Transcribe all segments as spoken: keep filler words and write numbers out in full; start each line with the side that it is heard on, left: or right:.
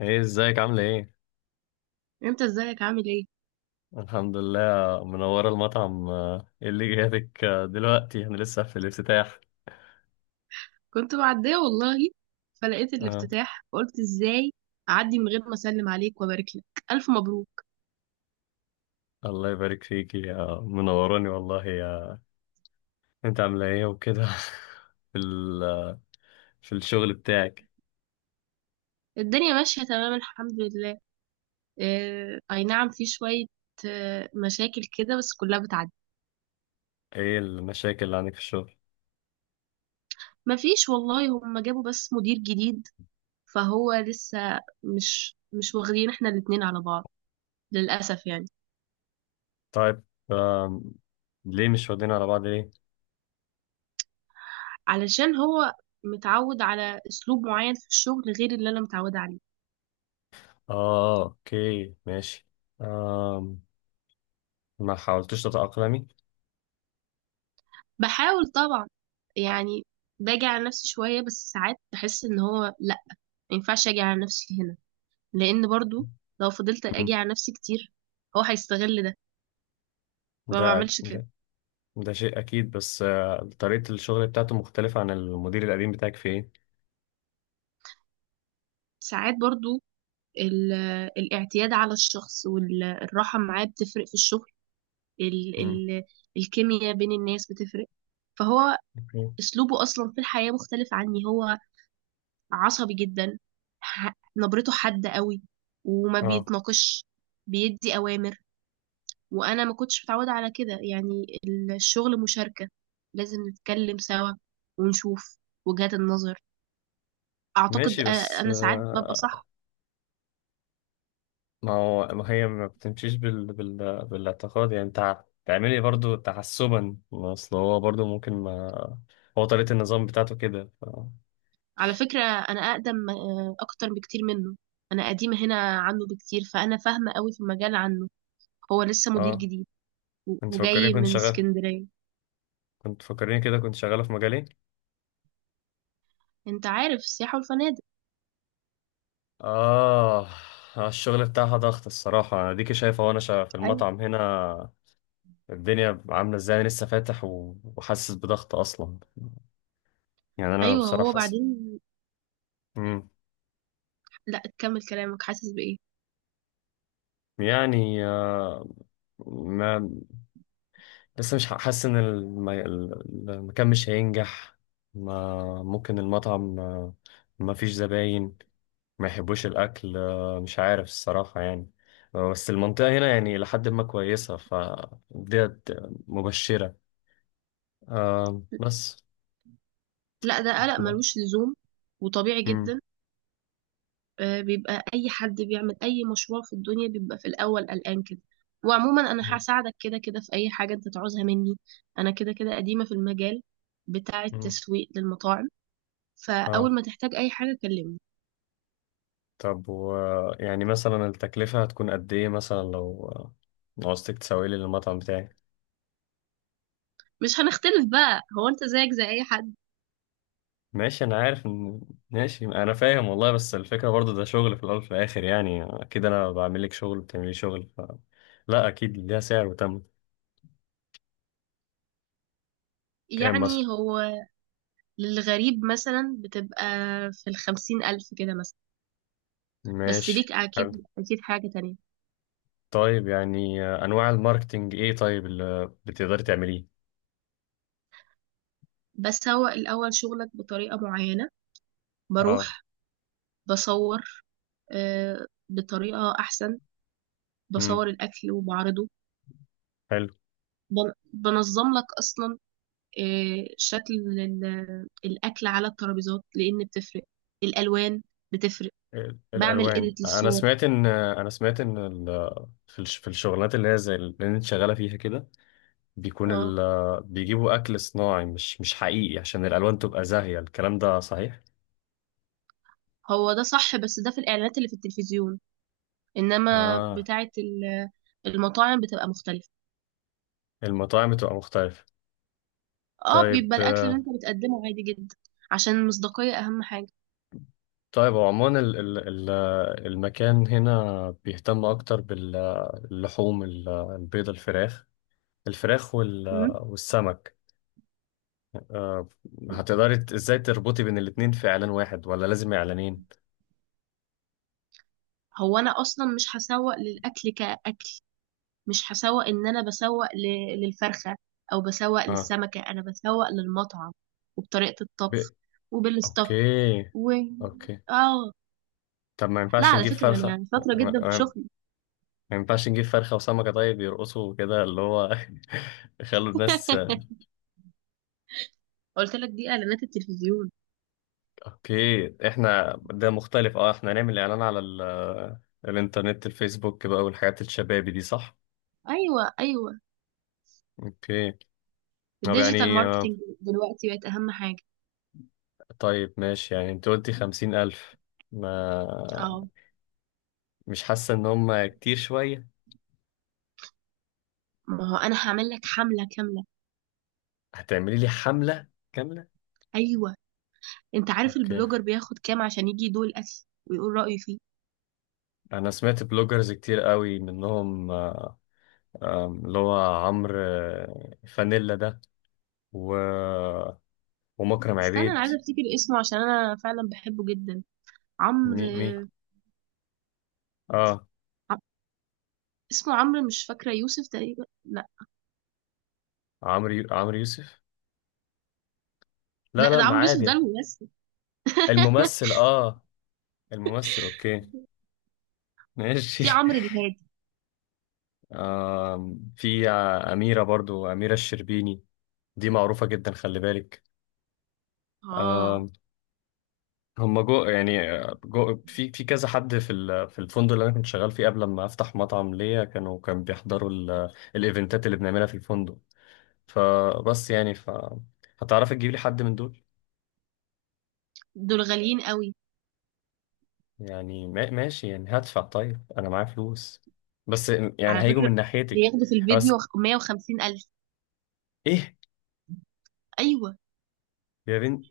left: ايه، ازيك؟ عاملة ايه؟
right: انت ازيك عامل ايه؟
left: الحمد لله. منورة المطعم. آه، ايه اللي جاتك آه، دلوقتي؟ احنا لسه في الافتتاح.
right: كنت معديه والله. فلقيت
left: آه.
right: الافتتاح فقلت ازاي، اعدي من غير ما اسلم عليك وابارك لك. الف مبروك.
left: الله يبارك فيكي. آه، منوراني والله. يا انت، عاملة ايه وكده؟ في ال... آه، في الشغل بتاعك؟
right: الدنيا ماشيه تمام الحمد لله. اه، اي نعم، في شويه اه مشاكل كده بس كلها بتعدي.
left: ايه المشاكل اللي عندك في الشغل؟
right: مفيش والله، هم جابوا بس مدير جديد، فهو لسه مش مش واخدين احنا الاتنين على بعض للاسف يعني.
left: طيب. آم، ليه مش واخدين على بعض، ليه؟
right: علشان هو متعود على اسلوب معين في الشغل غير اللي انا متعوده عليه.
left: اه، اوكي، ماشي. آم، ما حاولتش تتأقلمي؟
right: بحاول طبعا يعني، باجي على نفسي شوية بس ساعات بحس ان هو لا، ما ينفعش اجي على نفسي هنا لان برضو لو فضلت
left: مم.
right: اجي على نفسي كتير هو هيستغل ده فما
left: ده
right: بعملش كده.
left: ده ده شيء أكيد، بس آه، طريقة الشغل بتاعته مختلفة عن المدير القديم بتاعك في إيه؟
right: ساعات برضو ال- الاعتياد على الشخص والراحة معاه بتفرق في الشغل. ال
left: مم.
right: ال الكيمياء بين الناس بتفرق فهو
left: أوكي.
right: اسلوبه اصلا في الحياة مختلف عني، هو عصبي جدا. ح- نبرته حادة قوي وما
left: أه،
right: بيتناقش. بيدي اوامر وانا ما كنتش متعوده على كده يعني. الشغل مشاركه، لازم نتكلم سوا ونشوف وجهات النظر. اعتقد،
left: ماشي،
right: أ-
left: بس
right: انا ساعات ببقى
left: آه،
right: صح.
left: ما هو، ما هي ما بتمشيش بال... بال... بالاعتقاد، يعني أنت تعملي برضو تحسبا، ما أصل هو برضو ممكن ما هو طريقة النظام بتاعته كده، ف...
right: على فكره انا اقدم آه، اكتر بكتير منه. انا قديمه هنا عنه بكتير فانا فاهمه قوي في المجال عنه. هو لسه مدير
left: أه،
right: جديد و-
left: أنت فكرني،
right: وجاي
left: كنت
right: من
left: شغال،
right: اسكندريه.
left: كنت فكرني كده كنت شغالة في مجالي.
right: انت عارف السياحه والفنادق.
left: آه. آه، الشغل بتاعها ضغط الصراحة، أنا ديكي شايفة وأنا شا- في
right: ايوه،
left: المطعم هنا الدنيا عاملة ازاي. أنا لسه فاتح و- وحاسس بضغط أصلا، يعني أنا
right: ايوه.
left: بصراحة
right: هو
left: حاسس.
right: بعدين،
left: مم.
right: لا، كمل كلامك، حاسس بايه؟
left: يعني آه، ما لسه مش حاسس إن الم- ال- المكان مش هينجح، ما ممكن المطعم آه، ما فيش زباين، ما يحبوش الأكل، آه، مش عارف الصراحة يعني. آه، بس المنطقة هنا يعني لحد ما كويسة، فديت مبشرة، آه، بس
right: لا، ده قلق
left: احنا.
right: ملوش لزوم وطبيعي
left: مم.
right: جدا. آه، بيبقى اي حد بيعمل اي مشروع في الدنيا بيبقى في الاول قلقان كده. وعموما انا
left: مم.
right: هساعدك كده كده في اي حاجه انت تعوزها مني. انا كده كده قديمه في المجال بتاع
left: مم.
right: التسويق للمطاعم.
left: اه،
right: فاول ما تحتاج اي حاجه كلمني.
left: طب، و يعني مثلا التكلفة هتكون قد ايه، مثلا لو لو عوزتك تسوي لي المطعم بتاعي؟
right: مش هنختلف بقى، هو انت زيك زي اي حد.
left: ماشي، انا عارف ان، ماشي، انا فاهم والله، بس الفكرة برضو ده شغل، في الاول وفي الاخر يعني اكيد انا بعمل لك شغل بتعملي لي شغل، ف... لا اكيد ليها سعر، وتم. كام مثلا؟
right: يعني هو للغريب مثلا بتبقى في الخمسين الف كده مثلا. بس
left: ماشي،
right: ليك
left: حلو.
right: اكيد اكيد حاجه تانية.
left: طيب يعني آه، انواع الماركتينج ايه طيب اللي بتقدري تعمليه؟
right: بسوق الاول شغلك بطريقه معينه.
left: اه.
right: بروح بصور آه، بطريقة أحسن.
left: امم،
right: بصور الأكل وبعرضه.
left: حلو.
right: بن- بنظم لك أصلا آه، شكل ال- الأكل على الترابيزات لأن بتفرق الألوان بتفرق.
left: ال-
right: بعمل
left: الالوان،
right: إيديت
left: انا
right: للصور.
left: سمعت ان، انا سمعت ان ال... في الش- في الشغلانات اللي هي زي اللي انت شغالة فيها كده بيكون
right: اه،
left: ال بيجيبوا أكل صناعي مش مش حقيقي عشان الألوان تبقى زاهية، الكلام ده صحيح؟
right: هو ده صح بس ده في الإعلانات اللي في التلفزيون. إنما
left: آه.
right: بتاعة ال- المطاعم بتبقى مختلفة.
left: المطاعم بتبقى مختلفة.
right: اه،
left: طيب.
right: بيبقى الأكل اللي
left: آه،
right: أنت بتقدمه عادي جدا. عشان المصداقية أهم حاجة.
left: طيب هو عموما ال- ال- ال- المكان هنا بيهتم أكتر باللحوم، البيض، الفراخ، الفراخ وال-
right: مم.
left: والسمك. آه، هتقدري ت- ازاي تربطي بين الاتنين في إعلان واحد ولا لازم إعلانين؟
right: هو أنا أصلا مش هسوق للأكل كأكل. مش هسوق ان انا بسوق ل- للفرخة او بسوق
left: اه.
right: للسمكة انا بسوق للمطعم. وبطريقة
left: ب...
right: الطبخ وبالستاف
left: اوكي.
right: و
left: اوكي.
right: اه
left: طب ما
right: لا،
left: ينفعش
right: على
left: نجيب
right: فكرة
left: فرخة،
right: انا شاطرة جدا في شغلي.
left: ما ينفعش نجيب فرخة وسمكة، طيب يرقصوا كده، اللي هو يخلوا الناس.
right: قلت لك دي اعلانات التلفزيون.
left: اوكي، احنا ده مختلف، اه احنا هنعمل اعلان على ال... آه، الانترنت، الفيسبوك بقى والحاجات الشبابي دي، صح؟
right: ايوه، ايوه.
left: اوكي. طب
right: الديجيتال
left: يعني آه،
right: ماركتنج دلوقتي بقت اهم حاجة.
left: طيب ماشي، يعني انت قلتي خمسين الف،
right: اه،
left: ما مش حاسة ان هم كتير شوية؟
right: ما هو انا هعمل لك حملة كاملة.
left: هتعملي لي حملة كاملة.
right: ايوه. انت عارف
left: اوكي.
right: البلوجر بياخد كام عشان يجي يدوق الاكل ويقول رأيه فيه؟
left: انا سمعت بلوجرز كتير قوي منهم، آه، آه، اللي هو عمرو آه، فانيلا ده، و، ومكرم
right: استنى انا
left: عبيد،
right: عايزه افتكر اسمه عشان انا فعلا بحبه جدا.
left: مي مي.
right: عمرو.
left: اه.
right: اسمه عمرو مش فاكرة يوسف تقريبا، لا.
left: عمرو يو- عمرو يوسف؟ لا
right: لا،
left: لا،
right: ده
left: ما
right: عمرو يوسف، ده
left: عادي.
right: الممثل.
left: الممثل، اه. الممثل. اوكي، ماشي.
right: في عمرو الهادي.
left: آه في آه، أميرة، برضو أميرة الشربيني، دي معروفة جدا، خلي بالك.
right: اه.
left: آه. هم جو يعني آه، جو في في كذا حد في ال- في الفندق اللي انا كنت شغال فيه قبل ما افتح مطعم ليا، كانوا كان بيحضروا ال- الايفنتات اللي بنعملها في الفندق، فبس يعني، ف هتعرفي تجيب لي حد من دول؟
right: دول غاليين قوي.
left: يعني ما- ماشي، يعني هدفع، طيب انا معايا فلوس، بس يعني
right: على
left: هيجوا من
right: فكرة
left: ناحيتي.
right: بياخدوا في
left: بس،
right: الفيديو مية وخمسين ألف.
left: ايه،
right: أيوة.
left: يا بنت،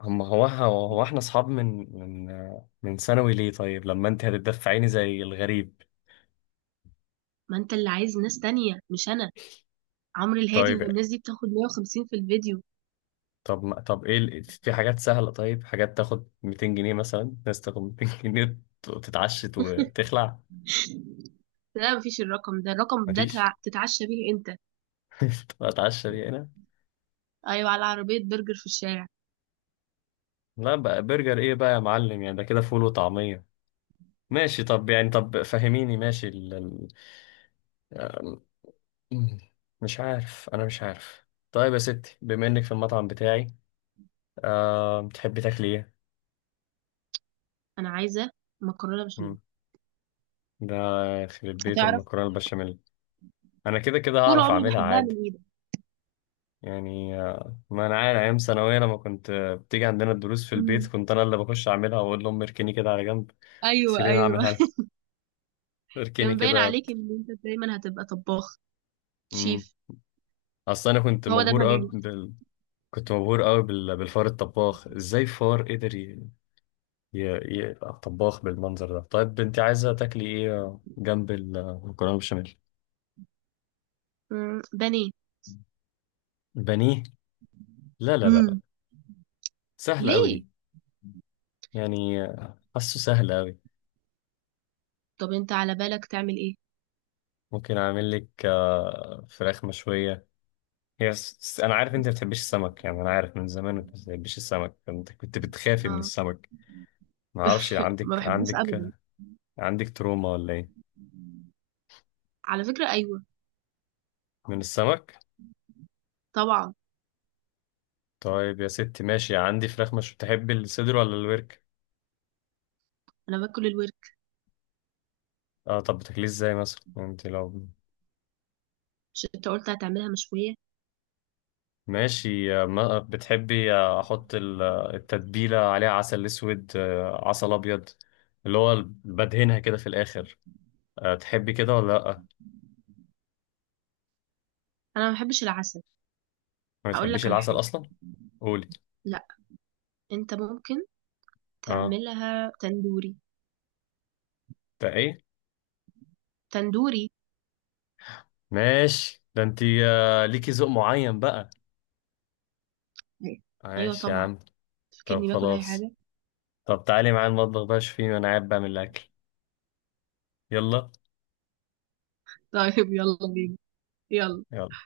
left: هم هو هو هو احنا اصحاب من، من، من ثانوي، ليه طيب لما انت هتدفعيني زي الغريب؟
right: ما أنت اللي عايز ناس تانية مش أنا. عمرو الهادي
left: طيب.
right: والناس دي بتاخد مائة وخمسين في الفيديو.
left: طب ما- طب ايه ال- في حاجات سهلة؟ طيب، حاجات تاخد ميتين جنيه مثلا، ناس تاخد مئتين جنيه ت- تتعشت وتخلع.
right: لا، مفيش، الرقم ده الرقم ده
left: مفيش.
right: تع- تتعشى بيه أنت.
left: تبقى اتعشى دي هنا.
right: أيوة، على عربية برجر في الشارع.
left: لا بقى، برجر ايه بقى يا معلم؟ يعني ده كده فول وطعمية. ماشي. طب يعني، طب فهميني، ماشي ال- ال- مم. مش عارف، انا مش عارف. طيب يا ستي، بما انك في المطعم بتاعي، أه، بتحبي تاكلي ايه؟
right: أنا عايزة مكرونة بشاميل.
left: مم. ده، يخرب بيت
right: هتعرف.
left: المكرونه البشاميل. انا كده كده
right: طول
left: هعرف
right: عمري
left: اعملها
right: بحبها
left: عادي.
right: من إيدك.
left: يعني آه، ما انا عارف ايام ثانويه لما كنت آه، بتيجي عندنا الدروس في البيت،
right: أمم.
left: كنت انا اللي بخش اعملها واقول لهم اركني كده على جنب،
right: أيوة،
left: خليني
right: أيوة.
left: اعملها لك، اركني
right: كان باين
left: كده.
right: عليك إن أنت دايما هتبقى طباخ
left: مم.
right: شيف.
left: اصل انا كنت
right: هو ده
left: مبهور قوي
right: المجال.
left: بال... كنت مبهور قوي بال... بالفار الطباخ، ازاي فار قدر ي- ي- ي- يبقى طباخ بالمنظر ده؟ طيب انت عايزه تاكلي ايه جنب المكرونه بشاميل؟
right: مم. بانيه.
left: بانيه؟ لا لا لا لا.
right: مم.
left: سهله قوي دي.
right: ليه؟
left: يعني حاسه سهله قوي.
right: طب انت على بالك تعمل ايه؟
left: ممكن اعمل لك آه، فراخ مشويه. هي س- س- انا عارف انت ما بتحبيش السمك، يعني انا عارف من زمان انت ما بتحبيش السمك، انت كنت بتخافي من
right: اه،
left: السمك، ما اعرفش،
right: ما
left: عندك،
right: بحبوش
left: عندك
right: ابدا.
left: عندك تروما ولا ايه
right: على فكرة ايوه
left: من السمك؟
right: طبعا.
left: طيب يا ستي، ماشي، عندي فراخ. مش تحب الصدر ولا الورك؟
right: انا باكل الورك.
left: اه، طب بتاكليه ازاي مثلا؟ يعني انت لو،
right: مش انت قلت هتعملها مشوية؟
left: ماشي. آه، ما- بتحبي آه، احط ال- آه، التتبيله عليها، عسل اسود آه، عسل ابيض، اللي هو ال- بدهنها كده في الاخر، آه، تحبي كده ولا لا؟
right: انا ما بحبش العسل.
left: ما
right: هقول
left: بتحبيش
right: لك على
left: العسل
right: حاجة.
left: اصلا. قولي.
right: لا، انت ممكن
left: اه.
right: تعملها تندوري.
left: ده ايه؟
right: تندوري.
left: ماشي، ده انتي آه، ليكي ذوق معين بقى.
right: ايوه
left: ماشي يا
right: طبعا.
left: عم. طب
right: فكرني باكل اي
left: خلاص.
right: حاجة.
left: طب تعالي معايا المطبخ بقى، شوفي انا قاعد بعمل الاكل. يلا.
right: طيب يلا بينا يلا.
left: يلا.